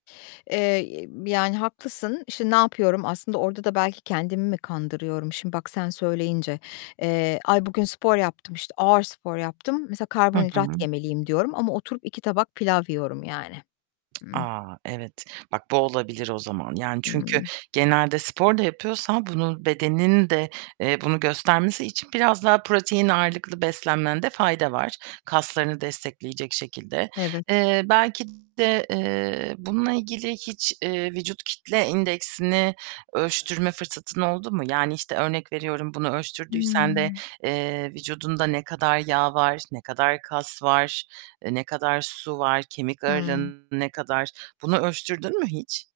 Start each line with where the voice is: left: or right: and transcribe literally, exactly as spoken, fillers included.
left: Eee, [unintelligible] yani haklısın, işte, ne yapıyorum? Aslında orada da belki kendimi mi kandırıyorum? Şimdi bak sen söyleyince, eee, "Ay, bugün spor yaptım, işte, ağır spor yaptım. Mesela
right: Hı
left: karbonhidrat
right: hı.
left: yemeliyim." diyorum ama oturup iki tabak pilav yiyorum yani. Ih.
right: A! Evet. Bak, bu olabilir o zaman. Yani çünkü
left: Hıı.
right: genelde spor da yapıyorsan bunun bedenin de, eee, bunu göstermesi için biraz daha protein ağırlıklı beslenmende fayda var kaslarını destekleyecek şekilde.
left: Evet.
right: Eee, belki de, eee, bununla ilgili hiç, eee, vücut kitle indeksini ölçtürme fırsatın oldu mu? Yani, işte, örnek veriyorum: Bunu ölçtürdüysen de,
left: Hıı.
right: eee, vücudunda ne kadar yağ var, ne kadar kas var, eee, ne kadar su var, kemik
left: Hıı.
right: ağırlığın ne kadar? Bunu ölçtürdün mü hiç?